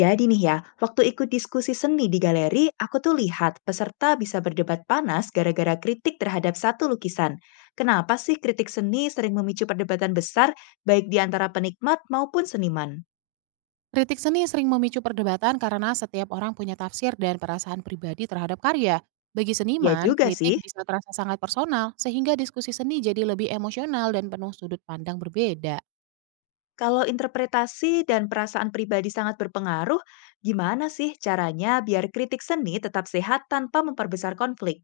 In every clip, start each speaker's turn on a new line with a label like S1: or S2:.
S1: Jadi nih ya, waktu ikut diskusi seni di galeri, aku tuh lihat peserta bisa berdebat panas gara-gara kritik terhadap satu lukisan. Kenapa sih kritik seni sering memicu perdebatan besar, baik di antara penikmat maupun seniman?
S2: Kritik seni sering memicu perdebatan karena setiap orang punya tafsir dan perasaan pribadi terhadap karya. Bagi
S1: Ya
S2: seniman,
S1: juga
S2: kritik
S1: sih,
S2: bisa terasa sangat personal, sehingga diskusi seni jadi lebih emosional dan penuh sudut pandang berbeda.
S1: kalau interpretasi dan perasaan pribadi sangat berpengaruh, gimana sih caranya biar kritik seni tetap sehat tanpa memperbesar konflik?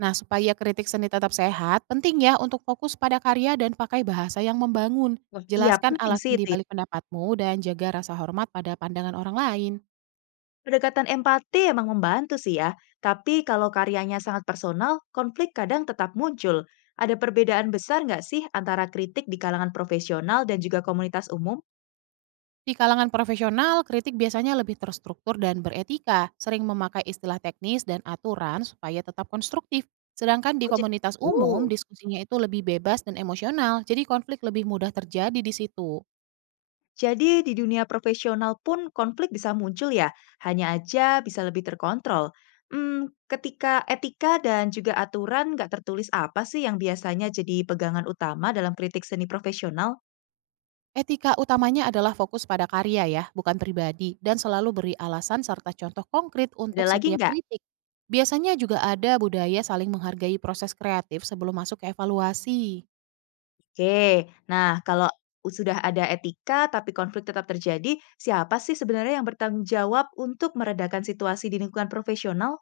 S2: Nah, supaya kritik seni tetap sehat, penting ya untuk fokus pada karya dan pakai bahasa yang membangun.
S1: Wah, iya
S2: Jelaskan
S1: penting sih
S2: alasan di
S1: itu ya.
S2: balik pendapatmu dan jaga rasa hormat pada pandangan orang lain.
S1: Pendekatan empati emang membantu sih ya, tapi kalau karyanya sangat personal, konflik kadang tetap muncul. Ada perbedaan besar nggak sih antara kritik di kalangan profesional dan juga komunitas umum?
S2: Di kalangan profesional, kritik biasanya lebih terstruktur dan beretika, sering memakai istilah teknis dan aturan supaya tetap konstruktif. Sedangkan di
S1: Oh, jadi
S2: komunitas umum,
S1: itu.
S2: diskusinya itu lebih bebas dan emosional, jadi konflik lebih mudah terjadi di situ.
S1: Jadi di dunia profesional pun konflik bisa muncul ya, hanya aja bisa lebih terkontrol. Hmm, ketika etika dan juga aturan nggak tertulis apa sih yang biasanya jadi pegangan utama dalam kritik seni profesional?
S2: Etika utamanya adalah fokus pada karya ya, bukan pribadi, dan selalu beri alasan serta contoh konkret
S1: Ada
S2: untuk
S1: lagi
S2: setiap
S1: nggak.
S2: kritik. Biasanya juga ada budaya saling menghargai proses kreatif sebelum masuk ke evaluasi.
S1: Oke, nah kalau sudah ada etika tapi konflik tetap terjadi, siapa sih sebenarnya yang bertanggung jawab untuk meredakan situasi di lingkungan profesional?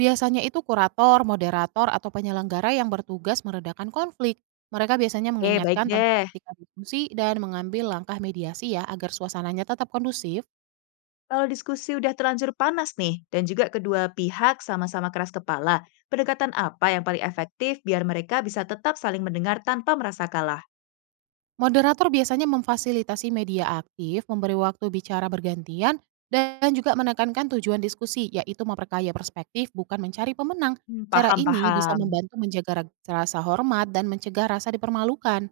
S2: Biasanya itu kurator, moderator, atau penyelenggara yang bertugas meredakan konflik. Mereka biasanya
S1: Oke, baik
S2: mengingatkan tentang
S1: deh.
S2: etika diskusi dan mengambil langkah mediasi ya agar suasananya tetap kondusif.
S1: Kalau diskusi udah terlanjur panas nih, dan juga kedua pihak sama-sama keras kepala, pendekatan apa yang paling efektif biar mereka bisa tetap saling mendengar tanpa merasa kalah?
S2: Moderator biasanya memfasilitasi media aktif, memberi waktu bicara bergantian, dan juga menekankan tujuan diskusi, yaitu memperkaya perspektif bukan mencari pemenang.
S1: Hmm,
S2: Cara
S1: paham,
S2: ini bisa
S1: paham.
S2: membantu menjaga rasa hormat dan mencegah rasa dipermalukan.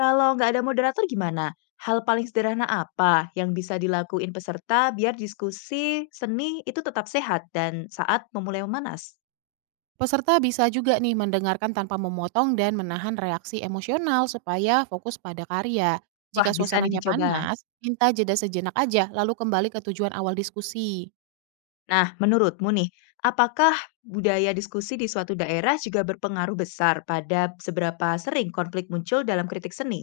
S1: Kalau nggak ada moderator gimana? Hal paling sederhana apa yang bisa dilakuin peserta biar diskusi seni itu tetap sehat dan saat memulai memanas?
S2: Peserta bisa juga nih mendengarkan tanpa memotong dan menahan reaksi emosional supaya fokus pada karya. Jika
S1: Wah, bisa nih
S2: suasananya
S1: dicoba.
S2: panas, minta jeda sejenak aja lalu kembali ke tujuan awal diskusi.
S1: Nah, menurutmu nih, apakah budaya diskusi di suatu daerah juga berpengaruh besar pada seberapa sering konflik muncul dalam kritik seni?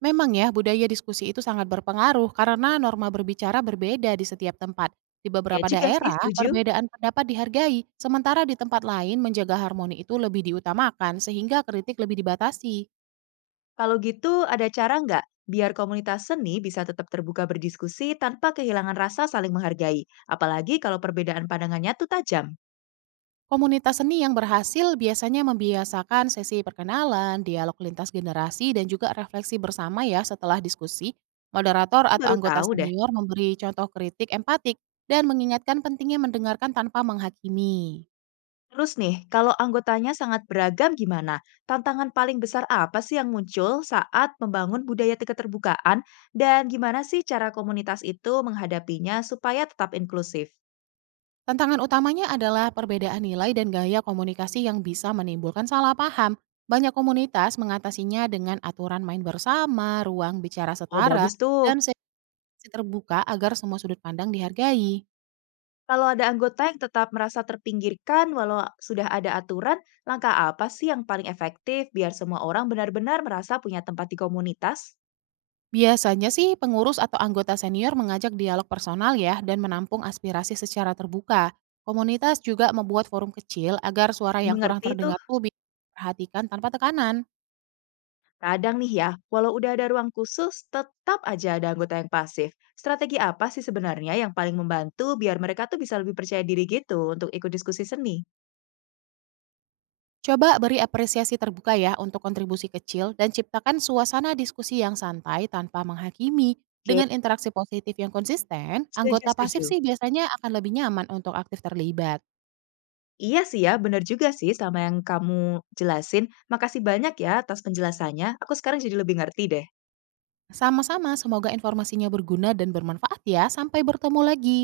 S2: Memang ya, budaya diskusi itu sangat berpengaruh karena norma berbicara berbeda di setiap tempat. Di
S1: Ya
S2: beberapa
S1: juga sih,
S2: daerah,
S1: setuju.
S2: perbedaan pendapat dihargai, sementara di tempat lain menjaga harmoni itu lebih diutamakan sehingga kritik lebih dibatasi.
S1: Kalau gitu, ada cara nggak biar komunitas seni bisa tetap terbuka berdiskusi tanpa kehilangan rasa saling menghargai? Apalagi kalau perbedaan pandangannya tuh tajam.
S2: Komunitas seni yang berhasil biasanya membiasakan sesi perkenalan, dialog lintas generasi, dan juga refleksi bersama ya setelah diskusi. Moderator
S1: Aku
S2: atau
S1: baru
S2: anggota
S1: tahu deh.
S2: senior memberi contoh kritik empatik dan mengingatkan pentingnya mendengarkan tanpa menghakimi.
S1: Terus nih, kalau anggotanya sangat beragam gimana? Tantangan paling besar apa sih yang muncul saat membangun budaya keterbukaan? Dan gimana sih cara komunitas itu menghadapinya supaya tetap inklusif?
S2: Tantangan utamanya adalah perbedaan nilai dan gaya komunikasi yang bisa menimbulkan salah paham. Banyak komunitas mengatasinya dengan aturan main bersama, ruang bicara
S1: Oh,
S2: setara,
S1: bagus tuh.
S2: dan sesi terbuka agar semua sudut pandang dihargai.
S1: Kalau ada anggota yang tetap merasa terpinggirkan walau sudah ada aturan, langkah apa sih yang paling efektif biar semua orang benar-benar merasa punya tempat di komunitas?
S2: Biasanya sih pengurus atau anggota senior mengajak dialog personal ya dan menampung aspirasi secara terbuka. Komunitas juga membuat forum kecil agar suara yang kurang
S1: Dimengerti itu.
S2: terdengar tuh bisa diperhatikan tanpa tekanan.
S1: Kadang nih ya, walau udah ada ruang khusus, tetap aja ada anggota yang pasif. Strategi apa sih sebenarnya yang paling membantu biar mereka tuh bisa lebih percaya diri gitu untuk ikut diskusi seni?
S2: Coba beri apresiasi terbuka ya untuk kontribusi kecil dan ciptakan suasana diskusi yang santai tanpa menghakimi.
S1: Oke,
S2: Dengan interaksi positif yang konsisten,
S1: setuju,
S2: anggota pasif
S1: setuju.
S2: sih biasanya akan lebih nyaman untuk aktif terlibat.
S1: Iya sih ya, bener juga sih sama yang kamu jelasin. Makasih banyak ya atas penjelasannya. Aku sekarang jadi lebih ngerti deh.
S2: Sama-sama, semoga informasinya berguna dan bermanfaat ya. Sampai bertemu lagi.